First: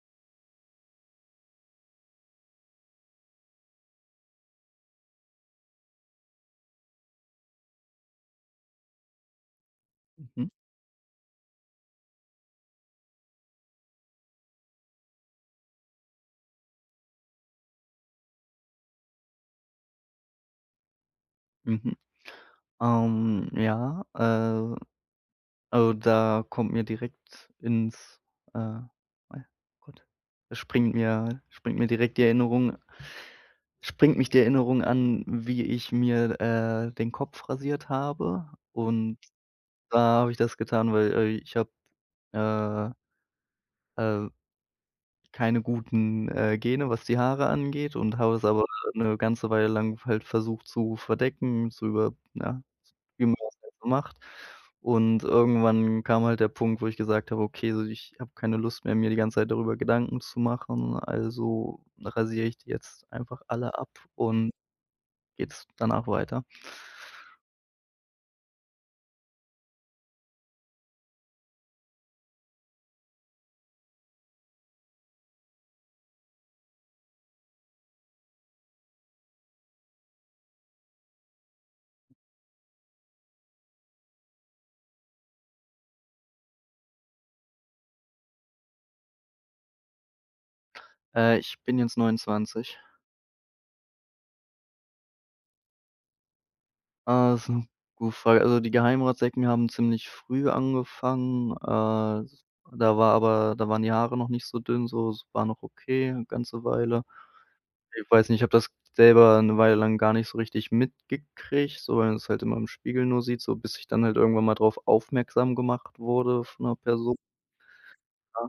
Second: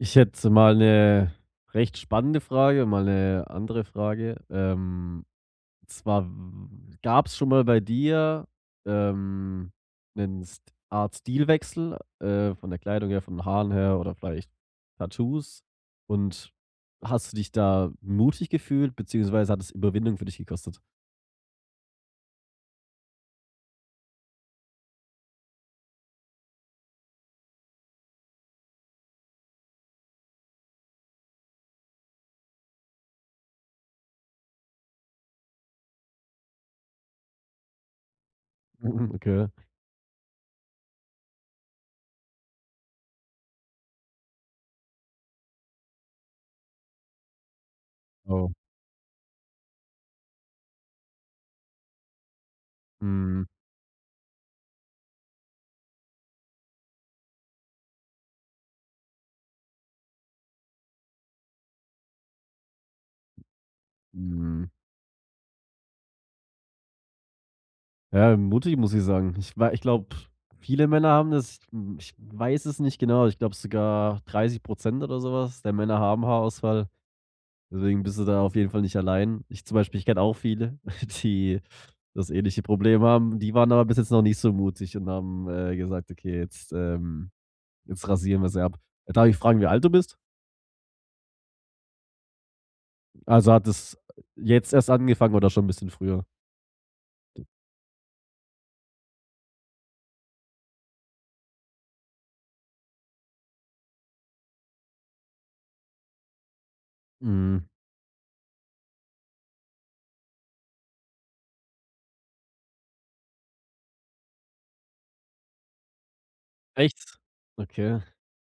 Ich hätte mal 'ne recht spannende Frage, mal 'ne andere Frage. Ähm, und zwar w w w gab's schon mal bei dir, ähm, 'nen Mhm. St Art Stilwechsel, äh, von der Kleidung her, von den Haaren her oder vielleicht Tattoos, und hast du dich da mutig gefühlt, beziehungsweise hat das Überwindung für dich gekostet? Mhm. Ähm, ja. Äh, also, da kommt mir direkt ins äh, ja gut, da springt mir springt mir direkt die Erinnerung springt mich die Erinnerung an, wie ich mir, äh, den Kopf rasiert habe. Mhm. Und Okay. da habe ich das getan, weil, äh, ich habe, äh äh keine guten, äh, Gene, was die Haare angeht, und habe es Oh. aber 'ne ganze Weile lang halt versucht, zu verdecken, zu über ja, wie man Mhm. das halt so macht. Und irgendwann kam halt der Punkt, wo ich gesagt habe: „Okay, so, ich habe keine Lust mehr, mir die ganze Zeit darüber Gedanken zu machen. Also rasiere ich die jetzt einfach alle ab und Mhm. geht's danach weiter.“ Ja, mutig, muss ich sagen. Ich wei ich glaube, viele Männer haben das, hm, ich weiß es nicht genau. Ich glaube sogar 30 % oder sowas der Männer haben Haarausfall. Deswegen bist du da auf jeden Fall nicht allein. Ich zum Beispiel, ich kenne auch viele, die das ähnliche Problem haben. Die waren aber bis jetzt noch nicht so mutig und haben, äh, gesagt: „Okay, jetzt, ähm jetzt rasieren wir sie ab." Darf ich fragen, wie alt du bist? Äh, ich bin jetzt 29. Also, hat es, jetzt erst angefangen oder schon 'n bisschen früher? Ah ist 'n gute Frage. Also, die Geheimratsecken haben ziemlich früh angefangen. Äh, da war, aber da waren die Haare noch nicht so dünn so, es war noch okay, 'ne ganze Weile. Mhm. Ich weiß nicht, ich habe das selber 'ne Weile lang gar nicht so richtig mitgekriegt, so weil man es halt immer im Spiegel nur sieht, so bis ich dann halt irgendwann mal drauf aufmerksam gemacht wurde von 'ner Perso Echt? Okay. ja,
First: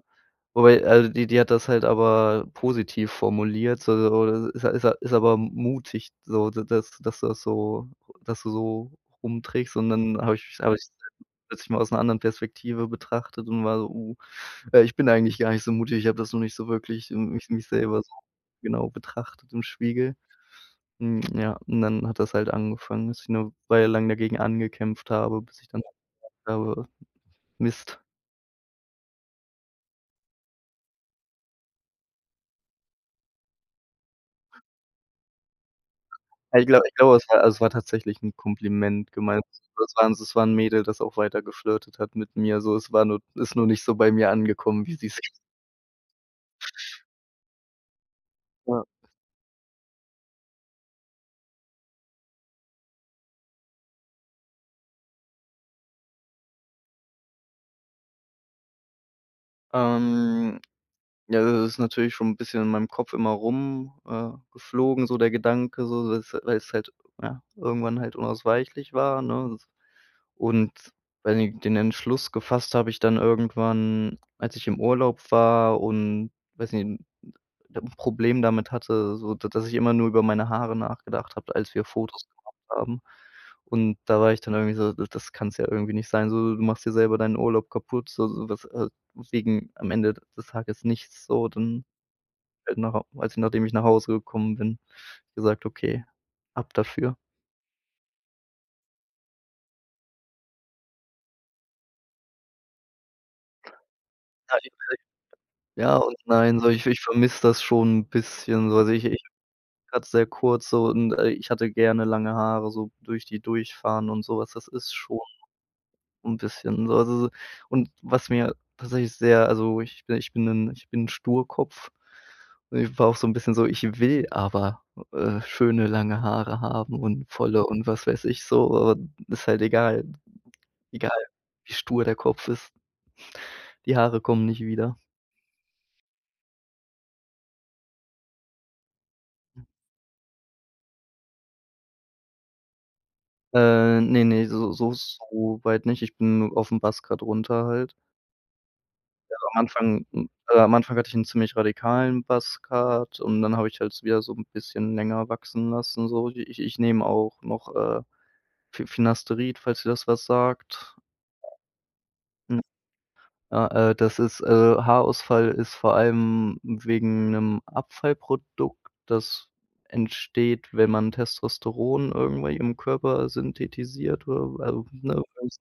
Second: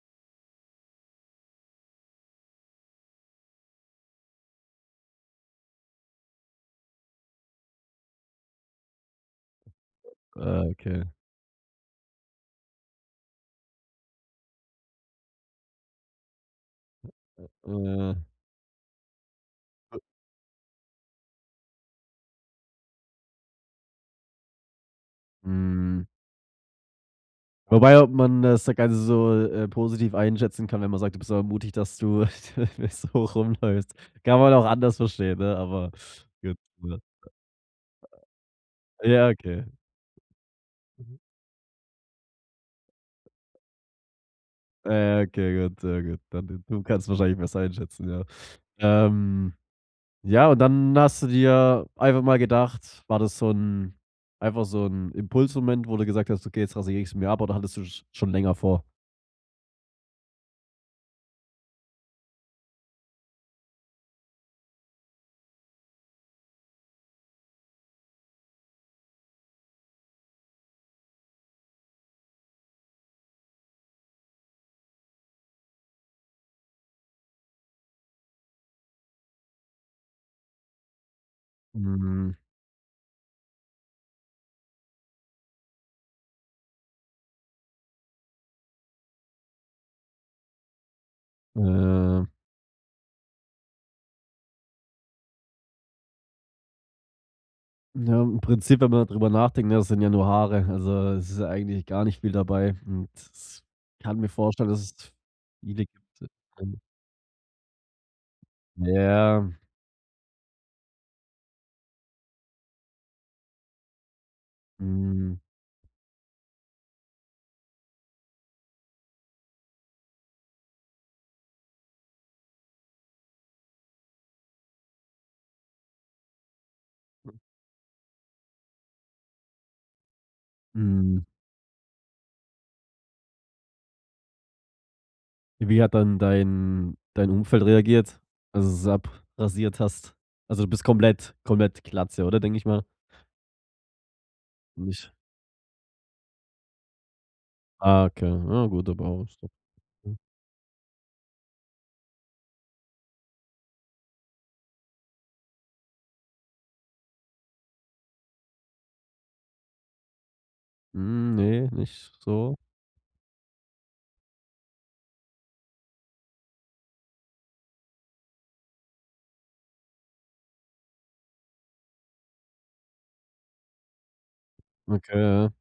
wobei, also, die die hat das halt aber positiv formuliert, so so ist ja ist ja aber m mutig, so da dass dass dass so dass du so rumtrickst und dann habe ich Ah habe ich okay. plötzlich mal aus 'ner anderen Perspektive betrachtet und war so: „Uh, äh, ich bin eigentlich gar nicht so mutig. Ich habe das noch nicht so wirklich m mich mich selber so Äh. genau betrachtet im Spiegel.“ Hm, ja, und dann hat das halt angefangen, dass ich 'ne Weile lang dagegen angekämpft habe, bis ich dann Mhm. [unintelligible] habe Wobei, Mist. ob man das, äh, Ganze so, äh, äh, positiv einschätzen kann, wenn man sagt: „Du bist aber mutig, dass du so rumläufst. Kann man auch anders verstehen, ne, aber, gut, Ah, ich glaub ich ne? glaube es war es war tatsächlich 'n Kompliment Ja, gemeint. okay. Das war das war 'n Mädel, das auch Mhm. weiter geflirtet hat mit mir so es war nur ist nur nicht so bei mir angekommen, Ah, wie sie's ja, okay, gut, sehr gut. Dann d du kannst wahrscheinlich besser einschätzen, ja. Ja. Ähm ja und dann hast du dir einfach mal gedacht, war das so 'n einfach so 'n Impulsmoment, wo du gesagt hast: „Okay, jetzt rasiere ich's mir ab." Oder hattest du's schon länger vor? Ähm, ja, das ist natürlich schon 'n bisschen in meinem Kopf immer rum, äh, geflogen so der Gedanke so s weil es halt ja, irgendwann halt unausweichlich war, ne? S und weiß nicht den Entschluss gefasst habe ich dann irgendwann, als ich im Urlaub war und weiß nicht 'n 'n 'n Problem damit hatte, so d d dass ich immer nur über meine Haare nachgedacht habe, als wir Fotos Hm. gemacht haben. Und da war ich dann irgendwie so: „D das kann's ja irgendwie nicht sein, so, du machst dir selber deinen Urlaub kaputt. S so sowas, äh wegen am Ende des Tages nichts so dann“, Äh. äh genau als ich nachdem ich nach Hause gekommen bin, gesagt: „Okay, ab dafür.“ Ja, im Prinzip, wenn man darüber nachdenkt, ja, das sind ja nur Haare, also es ist ja eigentlich gar nicht viel dabei und s ich kann mir vorstellen, dass es [unintelligible] v liegt, Ja und nein so ähm. ich ich vermisse das schon 'n bisschen so. Also ich ich Ja. grad sehr kurz so und, äh, ich hatte gerne lange Haare, so durch die durchfahren und sowas. Das ist schon Hm. und bisschen. Also so und was mir tatsächlich sehr also wo ich ich bin 'nen ich bin 'n Sturkopf. Und ich war auch so 'n bisschen so: „Ich will aber, äh, schöne lange Haare haben und Mhm. volle und was weiß ich so, äh ist halt egal egal, Mhm. wie stur der Kopf ist." Die Haare kommen nicht wieder. Wie hat dann dein dein Umfeld reagiert? Als du es abrasiert hast. Also, du bist komplett komplett Glatze, oder, denke ich mal? Äh, ne, ne, so so Nicht? soweit nicht. Ich bin aufm Buzz Cut runter halt. Ah okay, ja gut, aber Ja [unintelligible] am Anfang hm. hm, äh, am Anfang hatte ich 'n ziemlich radikalen Buzz Cut. Und dann habe ich halt so wieder so 'n bisschen länger wachsen lassen, so ich ich nehme auch noch, äh, Fi Finasterid, falls dir das was sagt. Hm, ne, nicht so. Hm. Ah, äh, das ist, äh, Haarausfall ist vor allem wegen 'nem Abfallprodukt, das entsteht, wenn man Testosteron irgendwie im Körper synthetisiert [unintelligible] Okay, ja.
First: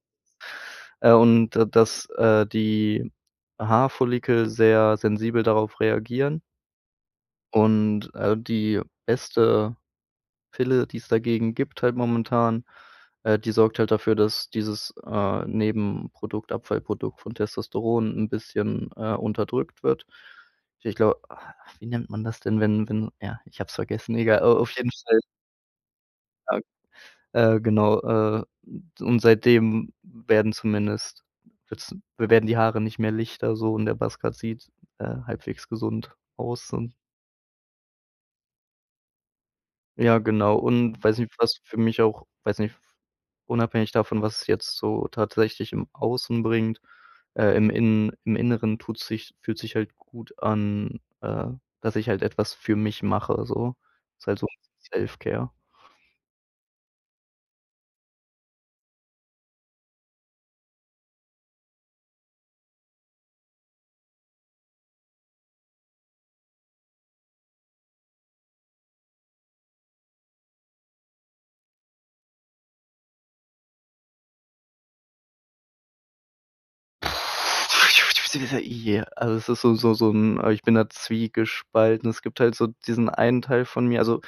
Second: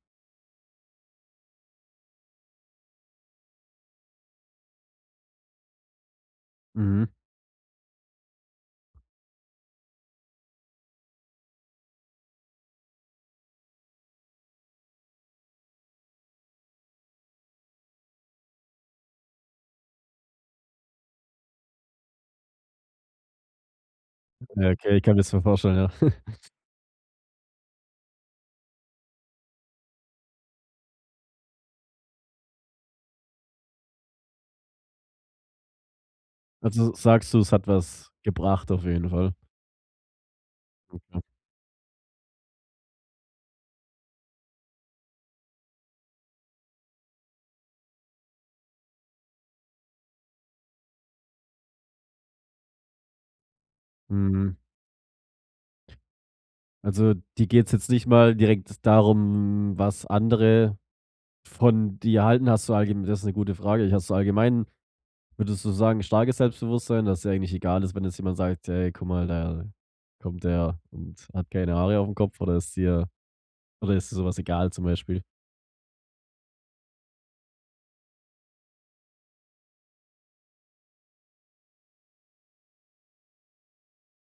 äh, und da dass, äh, die Haarfollikel sehr sensibel darauf reagieren. Mhm. Und, äh, die beste Pille, die es dagegen gibt halt momentan. Äh, die sorgt halt dafür, dass dieses, äh, Nebenprodukt, Abfallprodukt von Testosteron 'n bisschen, äh, unterdrückt wird. Ich glaube ah, wie nennt man das denn, wenn wenn ja, ich habe es vergessen. Egal, äh, Ja, auf jeden okay, ich kann mir Fall das so vorstellen, ja. [unintelligible] Äh, genau, äh, u und seitdem w werden zumindest wird's w werden die Haare nicht mehr lichter so und der Buzz Cut sieht, äh, halbwegs gesund aus und Also, sagst du: „Es hat was gebracht“, auf jeden Fall. Ja, genau. Und weiß Okay. nicht, was für mich auch weiß nicht unabhängig davon, was jetzt so tatsächlich im Außen bringt, äh im Innen im Inneren tut sich fühlt sich halt gut an, äh, dass ich halt etwas für mich mache, so. Ist halt so was Mhm. wie Self-Care. Also, dir geht's jetzt nicht mal direkt darum, was andere von dir halten? Hast du allge das ist 'ne gute Frage. Hast du allgemein würdest du sagen, starkes Selbstbewusstsein, dass dir eigentlich egal ist, wenn jetzt jemand sagt: „Hey, guck mal, da kommt der und hat keine Haare aufm Kopf," oder ist dir oder ist dir sowas egal, zum Beispiel? Also, es ist so so so 'n ah, ich bin da zwiegespalten. Es gibt halt so diesen einen Teil von mir also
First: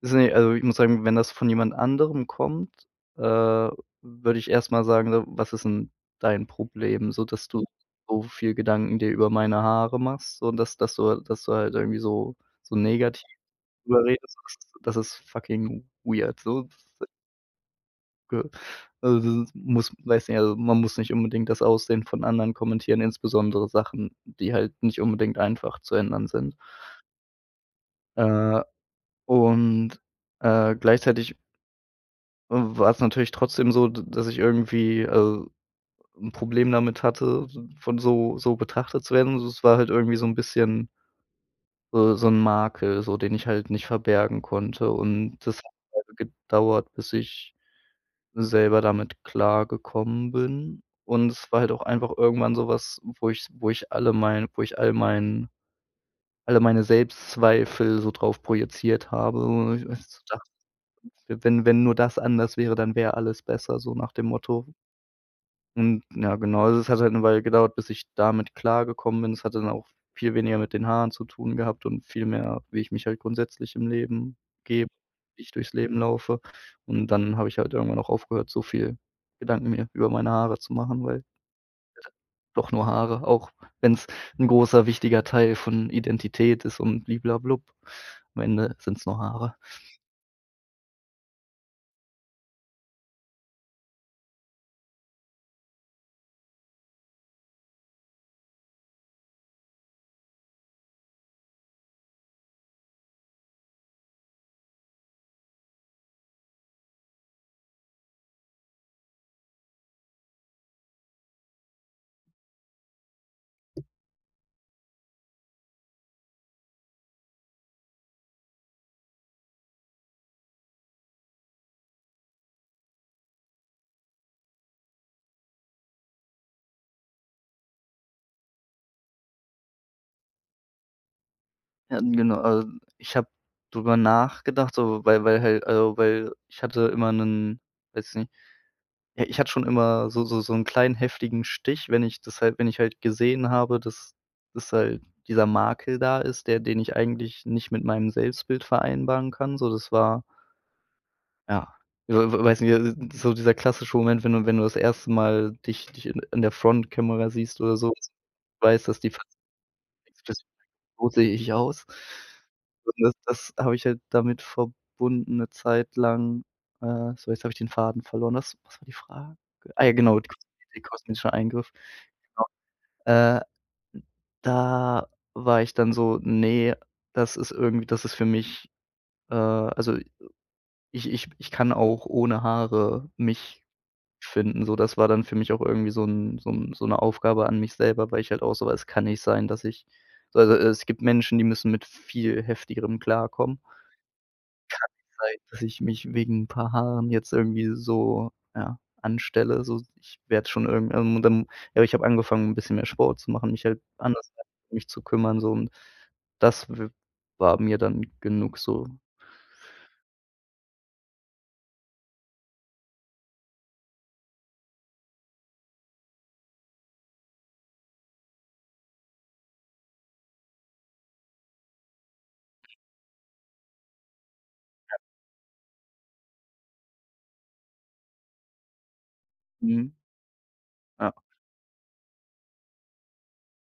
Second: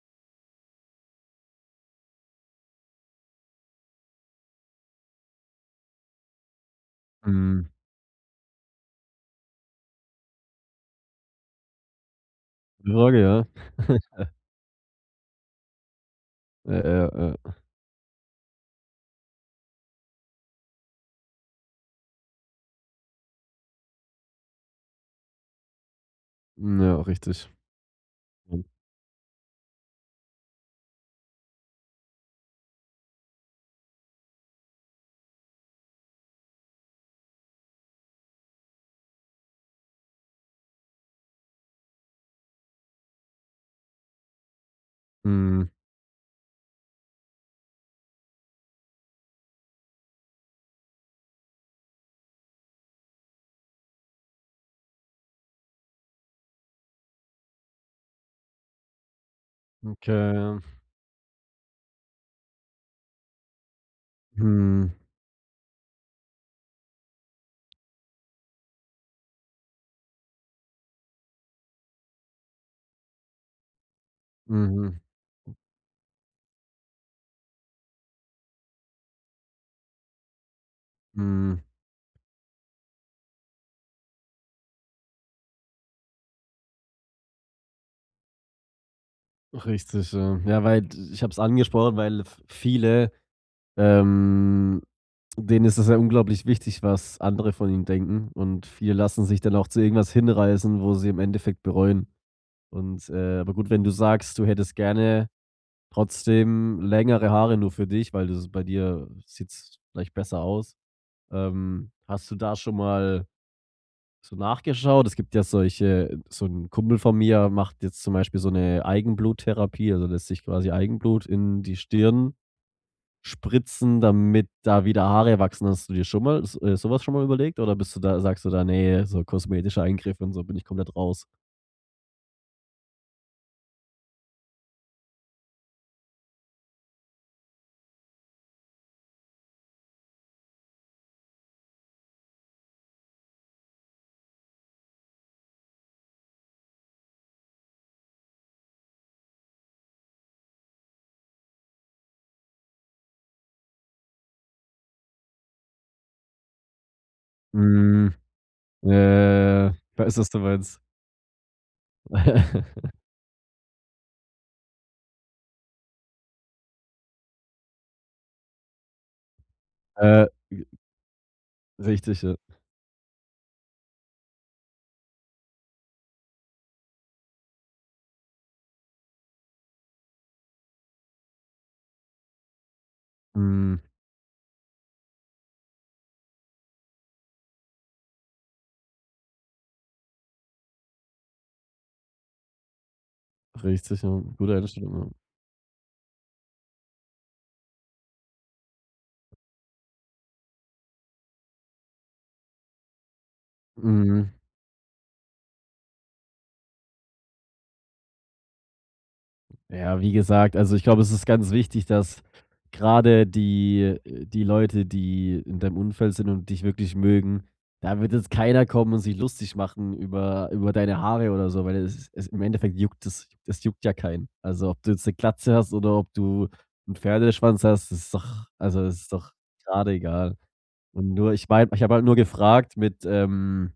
es sind ja also, ich muss sagen, wenn das von jemand anderem kommt, äh, würde ich erst mal sagen: „W was ist 'n dein Problem, so dass du Mhm. so viel Gedanken dir über meine Haare machst, so dass dass du dass du halt irgendwie so, so [unintelligible] negativ Ja. darüber redest?“ Das ist das ist fucking weird so. Ja, ja, ja. G also das ist muss weiß nicht, also, man muss nicht unbedingt das Aussehen von anderen kommentieren, insbesondere Sachen, die halt nicht unbedingt einfach zu ändern sind. Hm, ja, richtig. Äh, [unintelligible] und, äh, gleichzeitig w war es natürlich trotzdem so, d dass ich irgendwie also, 'n Problem damit hatte, s von so so betrachtet zu werden. Also, es war halt irgendwie so 'n bisschen so so 'n Makel, so, den ich halt nicht verbergen konnte. Und das hat Mhm. halt gedauert, bis ich selber damit klargekommen bin. Und es war halt auch einfach irgendwann sowas, wo ich wo ich alle mein wo ich all meinen alle meine Selbstzweifel so drauf projiziert habe Okay, [unintelligible] ja. wenn wenn nur das anders wäre, dann wäre alles besser, so nach dem Motto. Mhm. Und ja, genau. Also, es hat halt 'ne Weile gedauert, bis ich damit klargekommen bin. Das hat dann auch viel weniger mit den Haaren zu tun gehabt und viel mehr, wie ich mich halt grundsätzlich im Leben gebe, Mhm. wie ich durchs Leben laufe. Und dann habe ich halt irgendwann auch aufgehört, so viel Gedanken mir über meine Haare zu machen, weil Mhm. doch nur Haare, auch wenn's 'n großer, wichtiger Teil von Identität ist und bli bla blub. Am Ende sind's nur Haare. Richtig, ja. Ja, weil d ich hab's angesprochen, weil v viele, ähm, denen ist es ja unglaublich wichtig, was andere von ihnen denken. Und viele lassen sich dann auch zu irgendwas hinreißen, wo sie im Endeffekt bereuen. Und, äh aber gut, wenn du sagst, du hättest gerne trotzdem längere Haare nur für dich, weil das bei dir sieht's vielleicht besser aus. Ähm, hast du da schon mal so nachgeschaut? Es gibt ja solche so 'n Kumpel von mir macht jetzt zum Beispiel so 'ne Eigenbluttherapie, also lässt sich quasi Eigenblut in die Stirn spritzen, damit da wieder Haare wachsen. Hast du dir schon mal s äh, sowas schon mal überlegt? Oder bist du da sagst du da, ne, so kosmetischer Eingriff und so bin ich komplett raus? Ja, ähm, genau, äh, ich habe drüberr nachgedacht, so, weil weil halt, äh weil ich hatte immer 'nen weiß nicht ja, ich hatte schon immer so so so 'n kleinen heftigen Stich. Wenn ich das halt wenn ich halt gesehen habe, dass das halt dieser Makel da ist, der den ich eigentlich nicht mit meinem Selbstbild vereinbaren kann, so das war ja, w w weiß nicht, äh, so dieser klassische Moment, wenn du wenn du das erste Mal dich dich i in der Frontkamera siehst oder so und Mm, weißt, dass die F äh, ich weiß was [unintelligible] du meinst. So sehe ich aus. so das das habe ich halt damit verbunden 'ne Zeit lang, äh. So, jetzt habe ich den Faden verloren. Was was war die Frage? Ah ja, genau, Äh, [unintelligible] j kosmetischer Eingriff. richtig, ja. Genau. Äh, da war ich dann so: „Ne, das ist irgendwie das ist für mich, äh, also, äh, ich ich ich kann auch ohne Haare mich Hm. finden“, so das war dann für mich auch irgendwie so 'n so 'n so 'ne Aufgabe an mich selber, weil ich halt auch so war: „Es kann nicht sein, dass ich also, es gibt Menschen, die müssen mit viel Heftigerem klarkommen.“ Richtig, ja. Gute Kann Einstellung, ja. nicht sein, dass ich mich wegen 'n paar Haaren jetzt irgendwie so ja, anstelle so ich werde schon irgend ähm, und dann ja ich habe angefangen 'n bisschen mehr Sport zu machen, mich halt anders Mhm. [unintelligible] um mich zu kümmern so und das w war mir dann genug so. Ja, wie gesagt, also, ich glaube, es ist ganz wichtig, dass grade die äh, die Leute, die in deinem Umfeld sind und dich wirklich mögen, da wird jetzt keiner kommen und sich lustig machen über über deine Haare oder so, weil es es im Endeffekt juckt es es juckt ja keinen. Also, ob du Ja. jetzt 'ne Glatze hast oder ob du 'n Pferdeschwanz hast, das ist doch also, ist doch grade Mhm. egal. Und Ja. nur ich meine ich habe halt nur gefragt mit, ähm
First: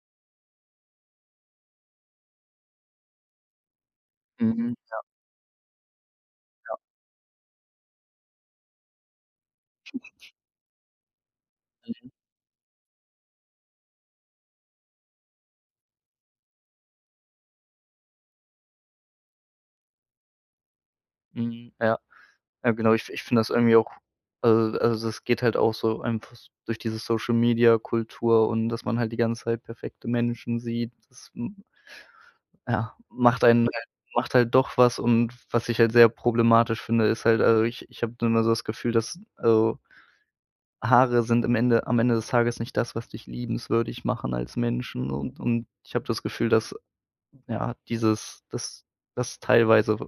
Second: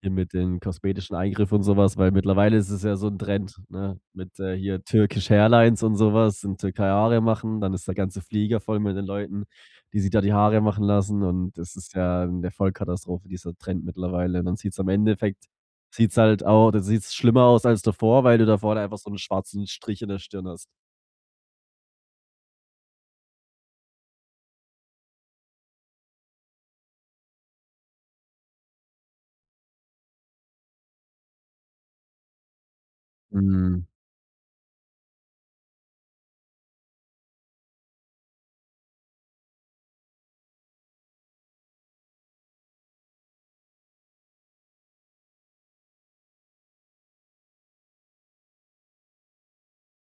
hier mit den kosmetischen Eingriff und sowas, weil mittlerweile ist es ja so 'n Trend, ne? Mit, äh, Mhm. hier Ja. Turkish-Hairlines und sowas in Ja. Türkei Haare machen, dann ist der ganze Flieger voll mit den Leuten, die sich da die Haare machen lassen, und das ist Mhm. ja 'ne Vollkatastrophe, dieser Trend mittlerweile. Und dann sieht's im Endeffekt, sieht's halt auch dann sieht's schlimmer aus als davor, weil du da vorne einfach so 'n schwarzen Strich in der Stirn hast. Mhm. Ja, ja, genau. Ich ich finde das irgendwie auch also also, das geht halt auch so einfach durch diese Social-Media-Kultur und, dass man halt die ganze Zeit perfekte Menschen sieht, das, hm, ja, macht einen halt Mhm. macht halt doch was. Und, was ich halt sehr problematisch finde, ist halt, also, ich ich habe dann da so das Gefühl, dass, also Haare sind im Ende am Ende des Tages nicht das, was dich liebenswürdig machen als Menschen und und ich habe das Gefühl, dass ja, dieses dass dass teilweise w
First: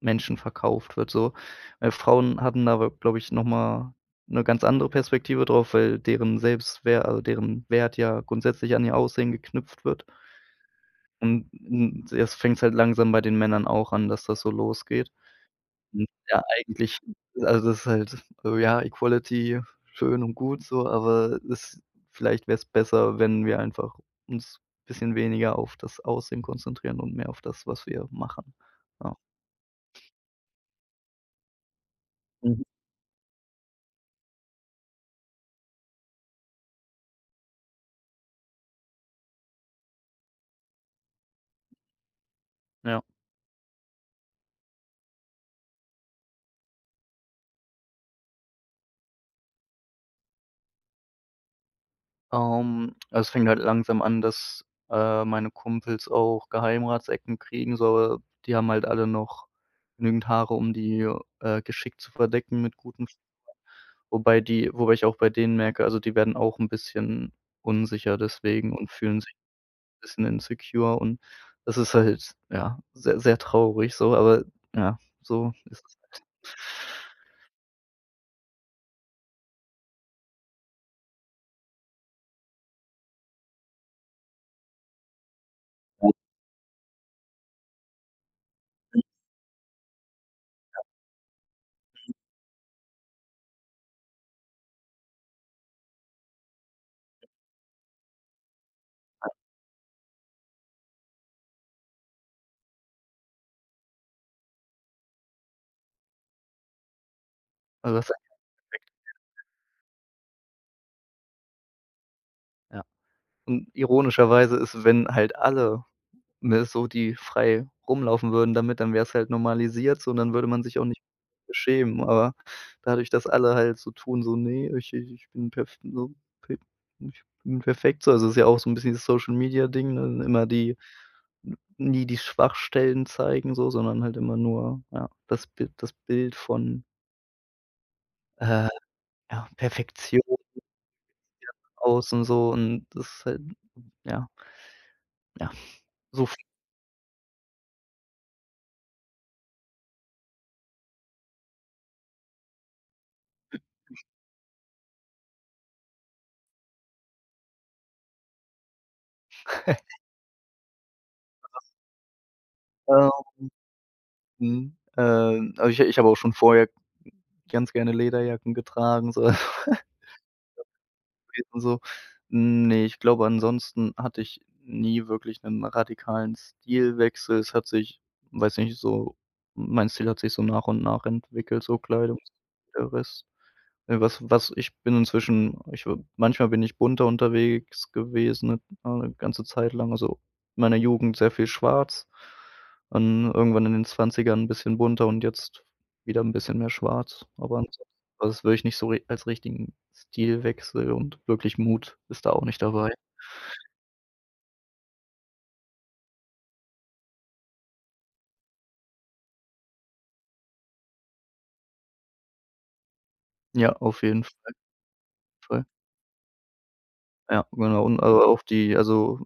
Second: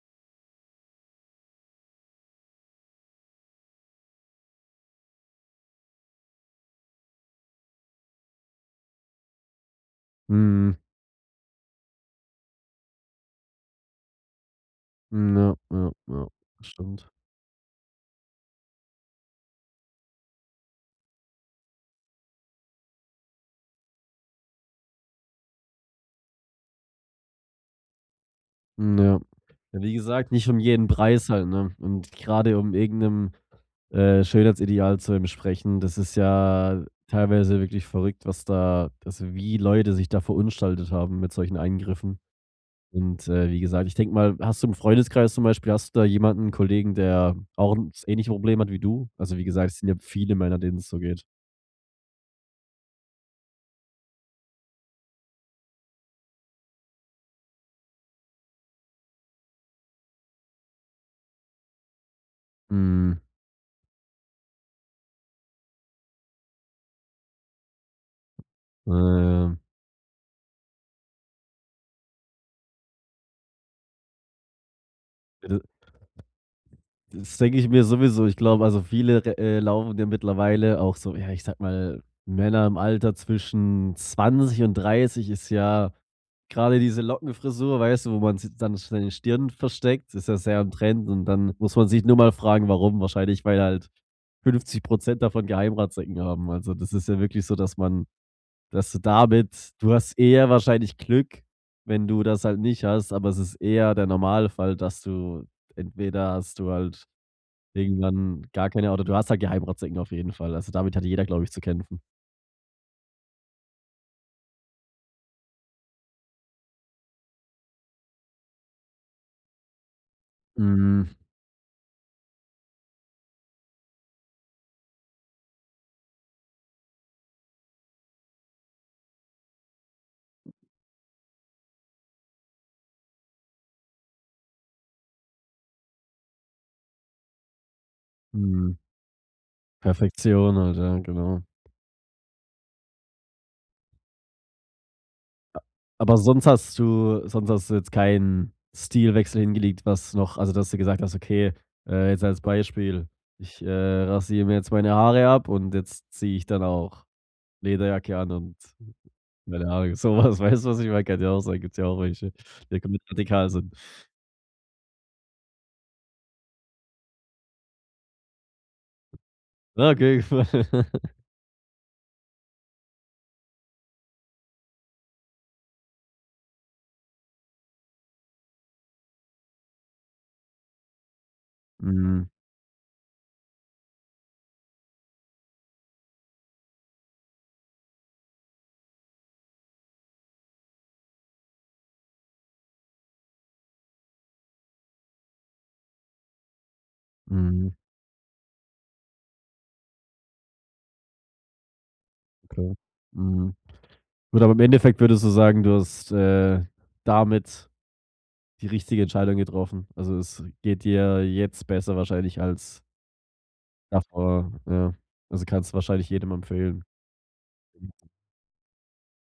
Menschen verkauft wird so, weil, Frauen hatten aber glaube ich noch mal 'ne ganz andere Perspektive drauf, weil deren Selbstwer also, deren Wert ja grundsätzlich an ihr Aussehen geknüpft wird. Mhm. Und und jetzt fängt's halt langsam bei den Männern auch an, dass das so losgeht. Hm, ja, ja, Hm, ja, ja, das eigentlich stimmt. also, das ist halt, ja, Equality schön und gut so, aber es vielleicht wär's besser, wenn wir einfach uns bisschen weniger auf das Aussehen konzentrieren und mehr auf das, was wir machen, Hm, ja. ja. Ja, wie gesagt, nicht um jeden Preis halt, ne? Und, grade Mhm. um irgend 'nem, äh, Schönheitsideal zu entsprechen, das ist ja teilweise wirklich verrückt, was da also, wie Leute sich da verunstaltet haben mit solchen Eingriffen. Ja. Und, äh, wie gesagt, ich denke mal hast du im Freundeskreis zum Beispiel hast du da jemanden? Kollegen, der auch 'n das ähnliche Probleme hat wie du? Also, wie gesagt, es sind ja viele Männer, denen es so geht. Ähm, es fängt halt langsam an, dass, äh, meine Kumpels auch Geheimratsecken kriegen. So die haben halt alle noch genügend Haare, um die, äh, geschickt zu verdecken mit guten. [unintelligible] Mhm. Wobei die wobei ich auch bei denen merke, also, die werden auch 'n bisschen unsicher deswegen und Ja, fühlen sich ja. bisschen insecure und das ist halt, ja, sehr, sehr traurig so, aber ja, Ja, so d ist es halt. Das denke ich mir sowieso. Ich glaube, also, viele re, äh, laufen ja mittlerweile auch so ja, ich sage mal, Männer im Alter zwischen 20 und 30 ist ja Ja. gerade diese Lockenfrisur, weißt du? Wo man z dann [unintelligible] seine Stirn versteckt, ist ja sehr im Ja. Trend. Und dann muss man sich Mhm. nur mal fragen: „Warum?“ Wahrscheinlich, weil halt 50 % davon Geheimratsecken haben. Also, das ist ja wirklich so, dass man dass du Ja. damit du hast eher wahrscheinlich Glück, wenn du das halt nicht hast, aber es ist eher der Normalfall, dass du entweder hast du halt Also irgendwann gar keine, oder du hast halt [unintelligible] Geheimratsecken auf jeden Fall. Also, damit hat jeder, glaube ich, zu kämpfen. Ja, und ironischerweise isses, wenn halt alle, ne, so die frei rumlaufen würden damit, dann wäre es halt normalisiert so, und dann würde man sich auch nicht Hm. beschämen. Aber, dadurch, dass alle halt so tun, so ne, ich äh, ich bin perf so pef ich bin perfekt so also, ist ja auch so 'n bisschen das Social-Media-Ding, ne? Immer die n nie die Schwachstellen zeigen so, sondern halt immer nur, ja, das Bi das Bild von äh, Mhm. ja, Perfektion, ja, Perfektion halt, ja, genau. außen so und das ist halt, ja ja, A aber so v sonst hast du sonst hast du jetzt keinen Stilwechsel hingelegt, was noch Also, dass du gesagt hast, okay, äh, jetzt als Beispiel: „Ich, äh, rasiere mir jetzt meine Haare ab und jetzt ziehe ich dann auch Lederjacke an und meine Haare.” Sowas, weißt du, was ich meine? Kann ja auch [unintelligible] sein, gibt's ja auch welche, die da komplett Ähm, radikal sind. mhm, ähm. Aber ich ich habe auch schon vorher g ganz gerne Lederjacken getragen so Okay. [unintelligible] und so. Ne, ich glaube, ansonsten hatte ich nie wirklich 'nen radikalen Stilwechsel. Es hat sich, weiß nicht, so mein Stil hat sich so nach und nach entwickelt, so Kleidung Mhm. und der Rest. Äh, was was ich bin inzwischen ich w manchmal bin ich bunter unterwegs gewesen, ne, ja, 'n ganze Zeit lang. Also, in meiner Jugend sehr viel Schwarz und irgendwann in den 20ern 'n bisschen bunter und jetzt wieder 'n bisschen mehr Schwarz, aber Mhm. ansonsten, also, das würde ich nicht so ri als richtigen Stilwechsel und wirklich Mut ist da auch nicht Okay. dabei. Mhm. Gut, aber im Endeffekt würdest du sagen, du hast, äh, damit die richtige Entscheidung getroffen. Also, es geht dir jetzt besser wahrscheinlich als Ja, auf jeden Fall. davor, ja. Also, Voll. kannst du wahrscheinlich jedem empfehlen. Ja, genau. Und, äh, auf die also,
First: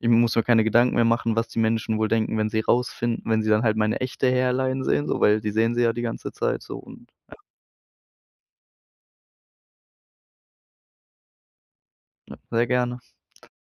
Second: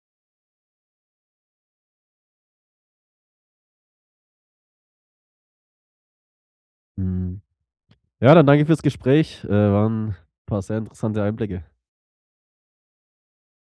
ich muss mir keine Gedanken mehr machen, was die Menschen wohl denken, wenn sie rausfinden wenn sie dann halt meine echte Hairline sehen so, weil die sehen sie ja die ganze Zeit so und ja. Mhm. Ja, dann danke ich fürs Gespräch. Äh, waren paar sehr interessante Einblicke. Ja, sehr gerne.